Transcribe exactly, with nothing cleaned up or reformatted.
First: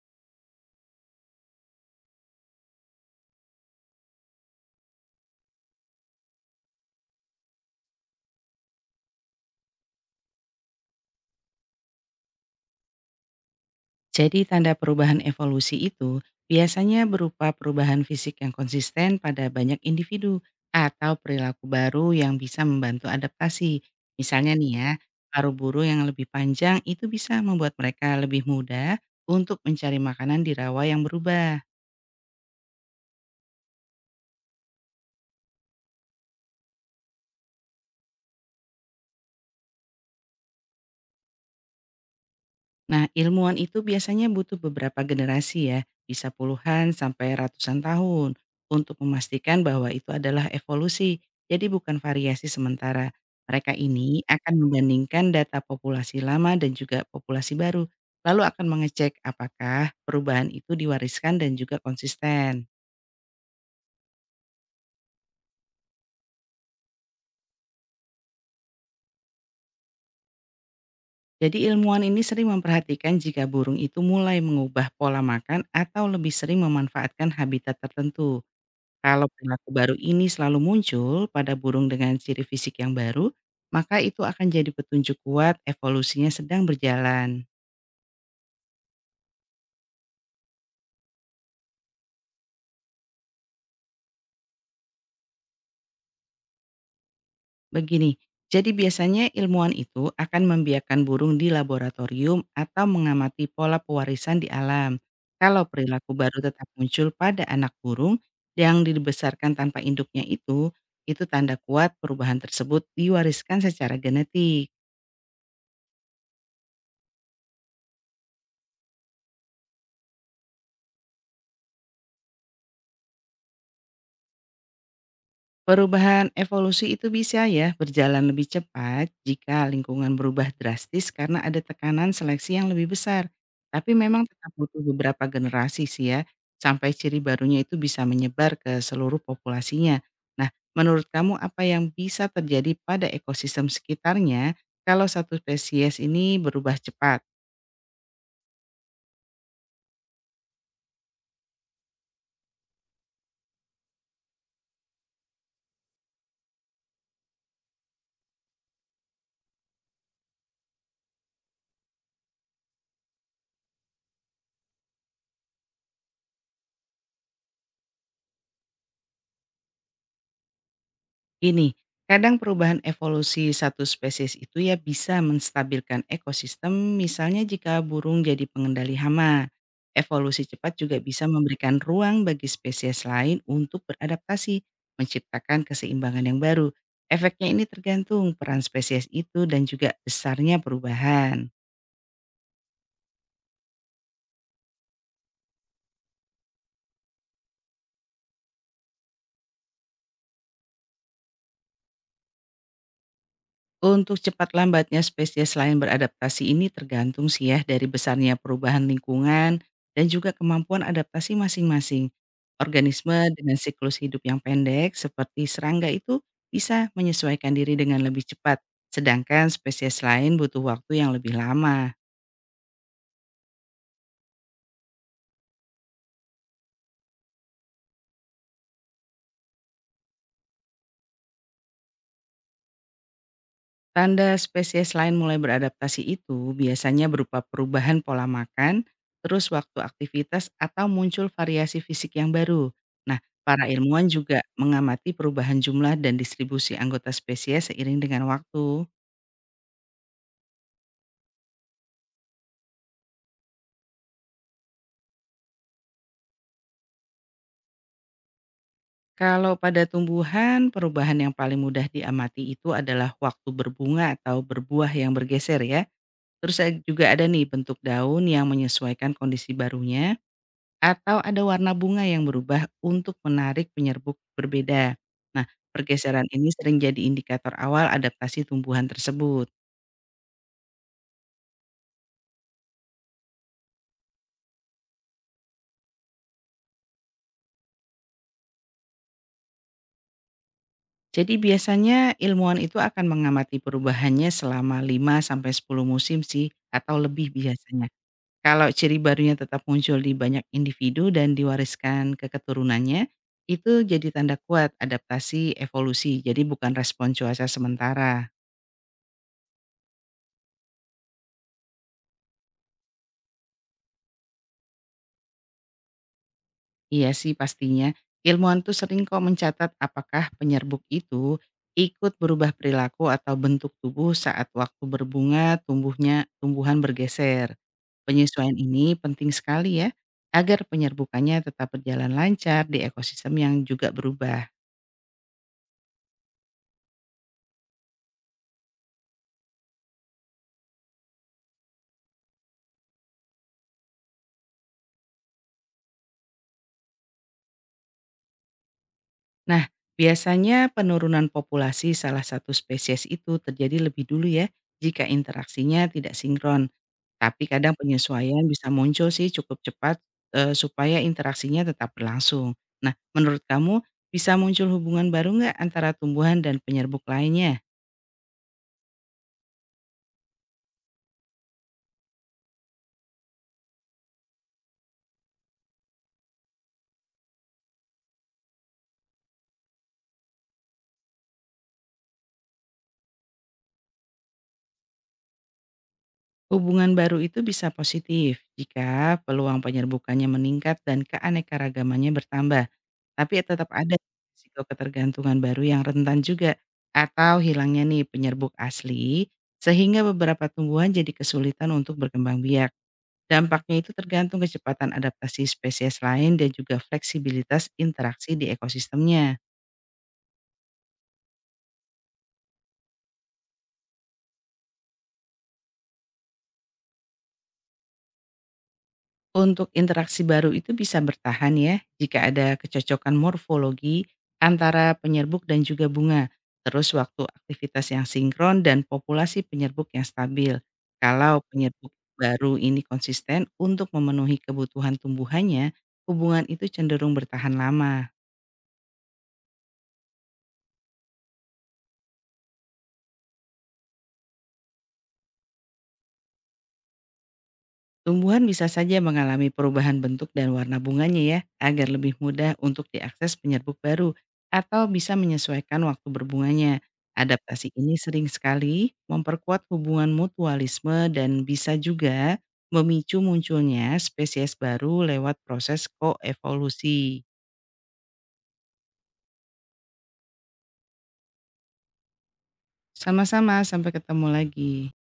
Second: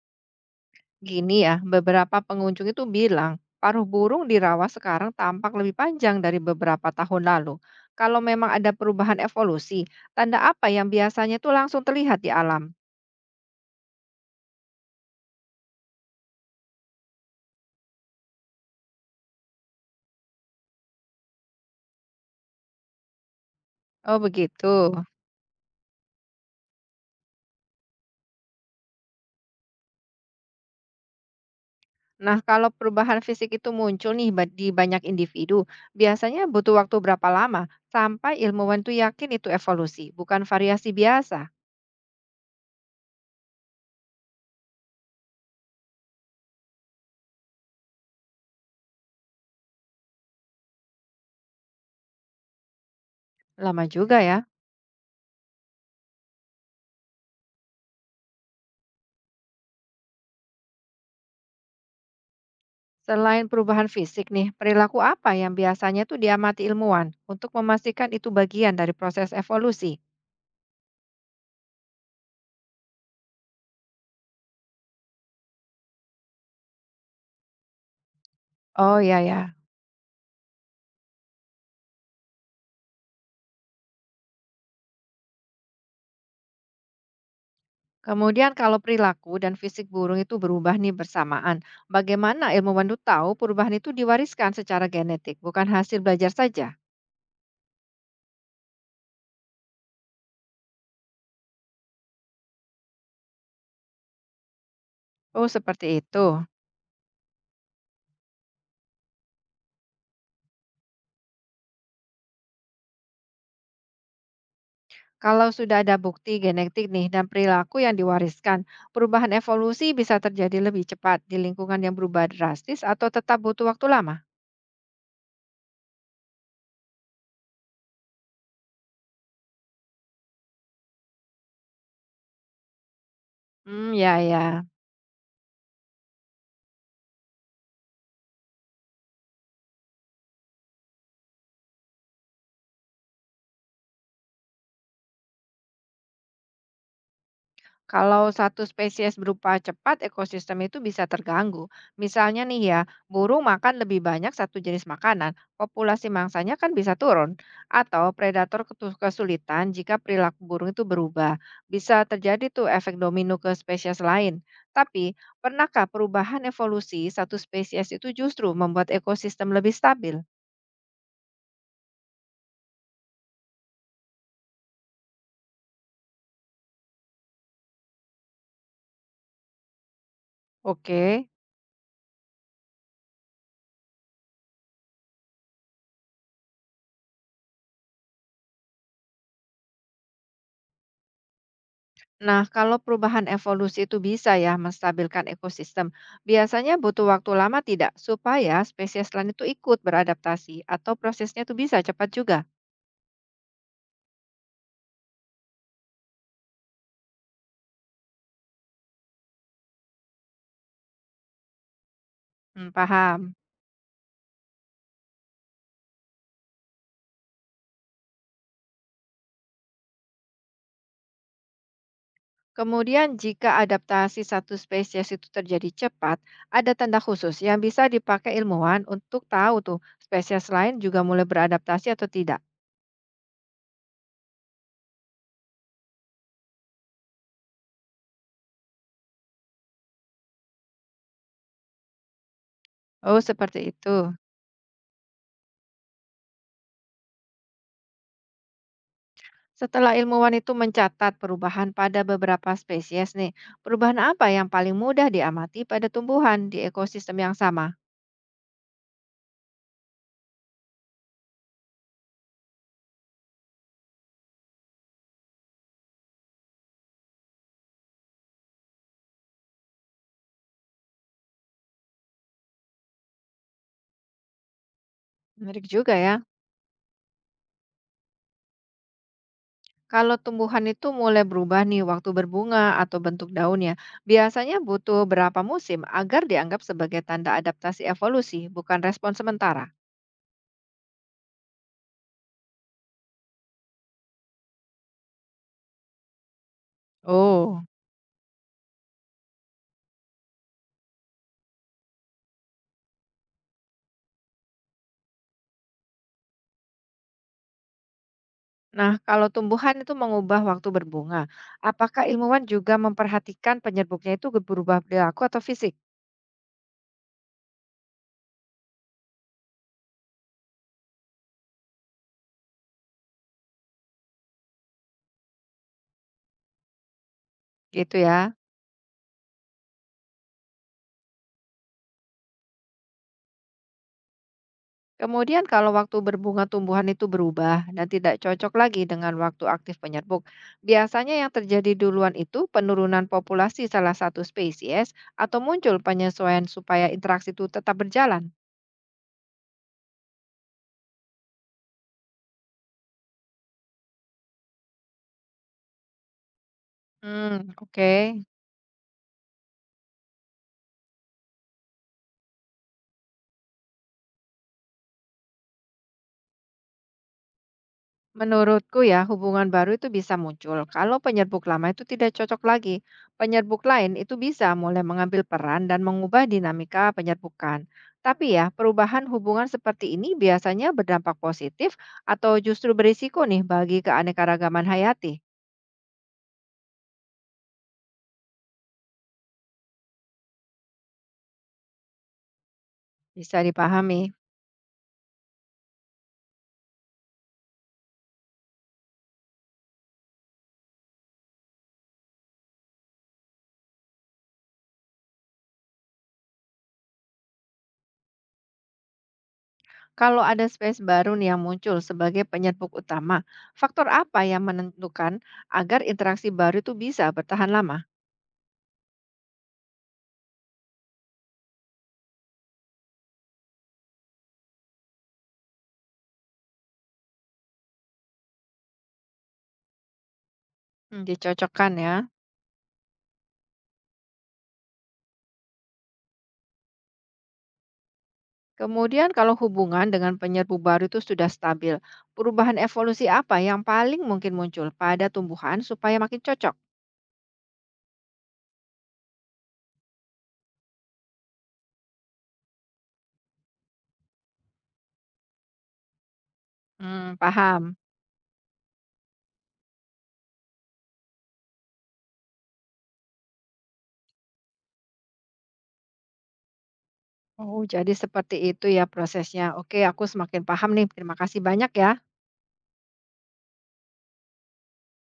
Gini ya, beberapa pengunjung itu bilang, paruh burung di rawa sekarang tampak lebih panjang dari beberapa tahun lalu. Kalau memang ada perubahan evolusi, tanda apa yang biasanya itu langsung terlihat di alam? Jadi tanda perubahan evolusi itu biasanya berupa perubahan fisik yang konsisten pada banyak individu atau perilaku baru yang bisa membantu adaptasi. Oh Misalnya begitu. nih ya, paruh burung yang lebih panjang itu bisa membuat mereka lebih mudah untuk mencari makanan di rawa yang berubah. Nah, kalau perubahan fisik itu muncul nih ba- di banyak individu, biasanya butuh waktu berapa lama sampai ilmuwan itu yakin itu evolusi, bukan variasi biasa? Nah, ilmuwan itu biasanya butuh beberapa generasi ya, bisa puluhan sampai ratusan tahun untuk memastikan bahwa itu adalah evolusi, jadi bukan variasi sementara. Mereka Lama juga ini ya. akan membandingkan data populasi lama dan juga populasi baru, lalu akan mengecek apakah perubahan itu diwariskan dan juga konsisten. Selain perubahan fisik nih, perilaku apa yang biasanya tuh diamati ilmuwan untuk memastikan itu bagian dari proses evolusi? Jadi ilmuwan ini sering memperhatikan jika burung itu mulai mengubah pola makan atau lebih sering memanfaatkan habitat tertentu. Oh ya Kalau ya. perilaku baru ini selalu muncul pada burung dengan ciri fisik yang baru, maka itu akan jadi petunjuk kuat evolusinya sedang berjalan. Kemudian kalau perilaku dan fisik burung itu berubah nih bersamaan, bagaimana ilmuwan itu tahu perubahan itu diwariskan secara genetik, bukan hasil belajar saja? Begini, jadi biasanya ilmuwan itu akan membiarkan burung di laboratorium atau mengamati pola pewarisan di alam. Oh Kalau seperti perilaku itu. baru tetap muncul pada anak burung yang dibesarkan tanpa induknya itu, itu tanda kuat perubahan tersebut diwariskan secara genetik. Kalau sudah ada bukti genetik nih dan perilaku yang diwariskan, perubahan evolusi bisa terjadi lebih cepat di lingkungan yang berubah drastis atau tetap butuh waktu lama? Perubahan evolusi itu bisa ya berjalan lebih cepat jika lingkungan berubah drastis karena ada tekanan seleksi yang lebih besar. Hmm, Tapi ya memang tetap ya. butuh beberapa generasi sih ya, sampai ciri barunya itu bisa menyebar ke seluruh populasinya. Nah, menurut kamu apa yang bisa terjadi pada ekosistem sekitarnya kalau satu spesies ini berubah cepat? Kalau satu spesies berupa cepat, ekosistem itu bisa terganggu. Misalnya nih ya, burung makan lebih banyak satu jenis makanan, populasi mangsanya kan bisa turun. Atau predator ketu- kesulitan jika perilaku burung itu berubah. Bisa terjadi tuh efek domino ke spesies lain. Tapi, pernahkah perubahan evolusi satu spesies itu justru membuat ekosistem lebih stabil? Ini, kadang perubahan evolusi satu spesies itu ya bisa menstabilkan ekosistem, misalnya jika burung jadi pengendali hama. Evolusi cepat juga bisa Oke. memberikan ruang bagi spesies lain untuk beradaptasi, menciptakan keseimbangan yang baru. Efeknya ini tergantung peran spesies itu dan juga besarnya perubahan. Nah, kalau perubahan evolusi itu bisa ya menstabilkan ekosistem, biasanya butuh waktu lama tidak supaya spesies lain itu ikut beradaptasi atau prosesnya itu bisa cepat juga. Untuk cepat lambatnya spesies lain beradaptasi ini tergantung sih ya dari besarnya perubahan lingkungan dan juga kemampuan adaptasi masing-masing. Hmm, Organisme paham. dengan siklus hidup yang pendek seperti serangga itu bisa menyesuaikan diri dengan lebih cepat, sedangkan spesies lain butuh waktu yang lebih lama. Kemudian jika adaptasi satu spesies itu terjadi cepat, ada tanda khusus yang bisa dipakai ilmuwan untuk tahu tuh spesies lain juga mulai beradaptasi atau tidak. Tanda spesies lain mulai beradaptasi itu biasanya berupa perubahan pola makan, terus waktu aktivitas, atau muncul variasi fisik yang baru. Oh, Nah, seperti para ilmuwan itu. juga mengamati perubahan jumlah dan distribusi anggota spesies seiring dengan waktu. Setelah ilmuwan itu mencatat perubahan pada beberapa spesies nih, perubahan apa yang paling mudah diamati pada tumbuhan di ekosistem yang sama? Kalau pada tumbuhan, perubahan yang paling mudah diamati itu adalah waktu berbunga atau berbuah yang bergeser ya. Terus ada- juga ada nih bentuk daun yang menyesuaikan kondisi barunya, atau ada warna bunga yang berubah untuk menarik penyerbuk berbeda. Nah, Menarik juga ya. pergeseran ini sering jadi indikator awal adaptasi tumbuhan tersebut. Kalau tumbuhan itu mulai berubah nih waktu berbunga atau bentuk daunnya, biasanya butuh berapa musim agar dianggap sebagai tanda adaptasi evolusi, bukan respon sementara. Jadi biasanya ilmuwan itu akan mengamati perubahannya selama lima sampai sepuluh musim sih atau lebih Oh, biasanya. Kalau ciri barunya tetap muncul di banyak individu dan diwariskan ke keturunannya, itu jadi tanda kuat adaptasi evolusi. Jadi bukan respon cuaca sementara. nah kalau tumbuhan itu mengubah waktu berbunga, apakah ilmuwan juga memperhatikan penyerbuknya itu berubah perilaku atau fisik? Iya sih pastinya. Ilmuwan tuh sering kok mencatat apakah penyerbuk itu ikut berubah perilaku atau bentuk tubuh saat waktu berbunga tumbuhnya tumbuhan bergeser. Gitu ya. Penyesuaian ini penting sekali ya agar penyerbukannya tetap berjalan lancar di ekosistem yang juga berubah. Kemudian kalau waktu berbunga tumbuhan itu berubah dan tidak cocok lagi dengan waktu aktif penyerbuk, biasanya yang terjadi duluan itu penurunan populasi salah satu spesies atau muncul penyesuaian supaya interaksi itu tetap berjalan. Nah, biasanya penurunan populasi salah satu spesies itu terjadi lebih dulu ya jika interaksinya tidak sinkron. Tapi Hmm, kadang oke. penyesuaian bisa muncul sih cukup cepat, eee, supaya interaksinya tetap berlangsung. Nah, menurut kamu bisa muncul hubungan baru nggak antara tumbuhan dan penyerbuk lainnya? Menurutku ya, hubungan baru itu bisa muncul kalau penyerbuk lama itu tidak cocok lagi. Penyerbuk lain itu bisa mulai mengambil peran dan mengubah dinamika penyerbukan. Tapi ya, perubahan hubungan seperti ini biasanya berdampak positif atau justru berisiko nih bagi keanekaragaman hayati. Hubungan baru itu bisa positif jika peluang penyerbukannya meningkat dan keanekaragamannya bertambah, tapi Bisa tetap ada dipahami. risiko ketergantungan baru yang rentan juga atau hilangnya nih penyerbuk asli, sehingga beberapa tumbuhan jadi kesulitan untuk berkembang biak. Dampaknya itu tergantung kecepatan adaptasi spesies lain dan juga fleksibilitas interaksi di ekosistemnya. Kalau ada spesies baru nih yang muncul sebagai penyerbuk utama, faktor apa yang menentukan agar interaksi baru itu bisa bertahan lama? Untuk interaksi baru itu bisa bertahan ya jika ada kecocokan morfologi antara penyerbuk dan juga bunga. Terus waktu aktivitas yang sinkron dan populasi penyerbuk yang stabil. Hmm, Kalau dicocokkan ya. penyerbuk baru ini konsisten untuk memenuhi kebutuhan tumbuhannya, hubungan itu cenderung bertahan lama. Kemudian kalau hubungan dengan penyerbu baru itu sudah stabil, perubahan evolusi apa yang paling mungkin muncul pada tumbuhan supaya makin cocok? Tumbuhan bisa saja mengalami perubahan bentuk dan warna bunganya ya, agar lebih mudah untuk diakses penyerbuk baru atau bisa menyesuaikan waktu berbunganya. Hmm, Adaptasi paham. ini sering sekali memperkuat hubungan mutualisme dan bisa juga memicu munculnya spesies baru lewat proses koevolusi. Oh, jadi seperti itu ya prosesnya. Oke, aku semakin paham nih. Terima kasih banyak ya. Sama-sama, sampai ketemu lagi.